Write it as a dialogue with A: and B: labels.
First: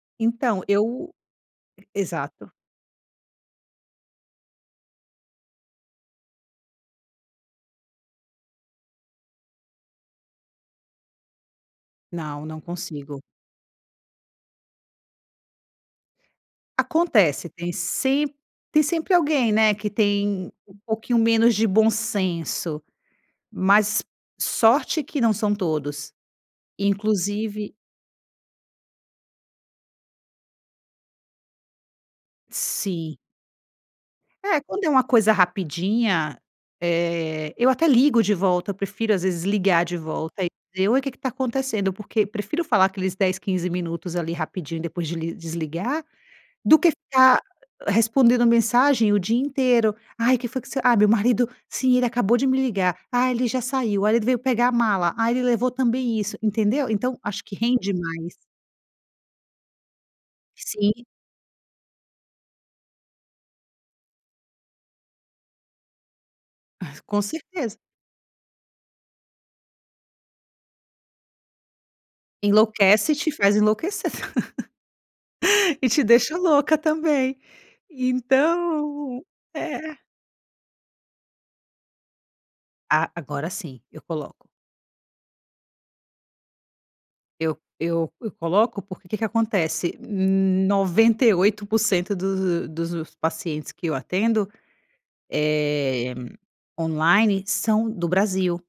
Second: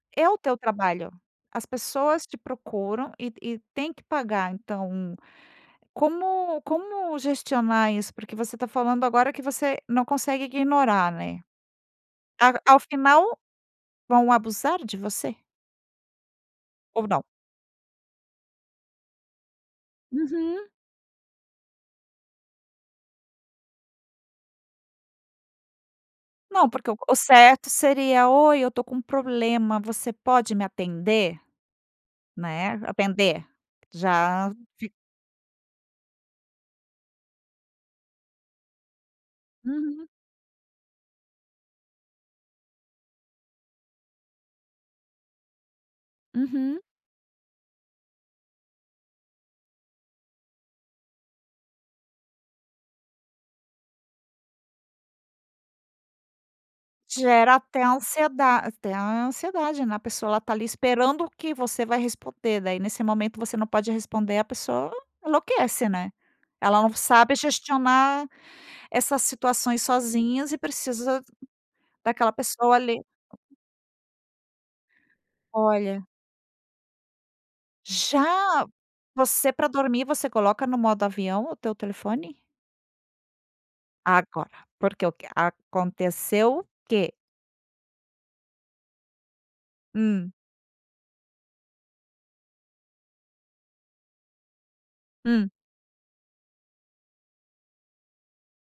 A: É o teu
B: Então
A: trabalho.
B: eu
A: As pessoas te
B: exato.
A: procuram e e tem que pagar, então como como gestionar isso? Porque você tá falando agora que você não consegue ignorar, né?
B: Não,
A: Ao
B: não
A: ao
B: consigo.
A: final vão abusar de você? Ou não?
B: Acontece tem sem tem sempre alguém, né, que tem
A: Uhum.
B: um pouquinho menos de bom senso, mas sorte que não são todos.
A: Não, porque o co o certo
B: Inclusive
A: seria: "Oi, eu tô com problema. Você pode me atender?". Né,
B: Sim.
A: atender. Já
B: É, quando é
A: fi
B: uma coisa rapidinha, eh, eu até ligo de volta. Eu prefiro, às vezes, ligar de
A: Uhum.
B: volta entendeu? "Oi, o que que tá acontecendo?" Porque prefiro falar aqueles 10, 15 minutos, ali, rapidinho depois desli desligar, do
A: Uhum.
B: que ficar respondendo mensagem o dia inteiro. "Ai, que foi que você?"; "Ai, meu marido"; "Sim, ele acabou de me ligar"; "Ai, ele já saiu"; "O marido veio pegar a mala"; "Ai, ele levou também isso". Entendeu? Então acho que
A: Gera até
B: rende mais.
A: ansieda até ansiedade, né? A pessoa, ela tá ali
B: Sim.
A: esperando que você vai responder né? Aí, nesse momento você não pode responder, a pessoa enlouquece, né? Ela
B: Ah,
A: não
B: isso com
A: sabe
B: certeza.
A: gestionar essas situações sozinhas e precisa daquela pessoa, ali.
B: Enlouquece e te faz enlouquecer. E
A: Olha.
B: te deixa louca também.
A: Já.
B: Então,
A: Você, pra
B: é
A: dormir, você coloca no modo avião o teu telefone?
B: A agora, sim. Eu coloco.
A: Agora, porque o que Aconteceu o que?
B: Eu eu eu coloco, porque que que acontece:
A: Hum.
B: 98% dos dos pacientes que eu atendo,
A: Hum.
B: eh, online são do Brasil.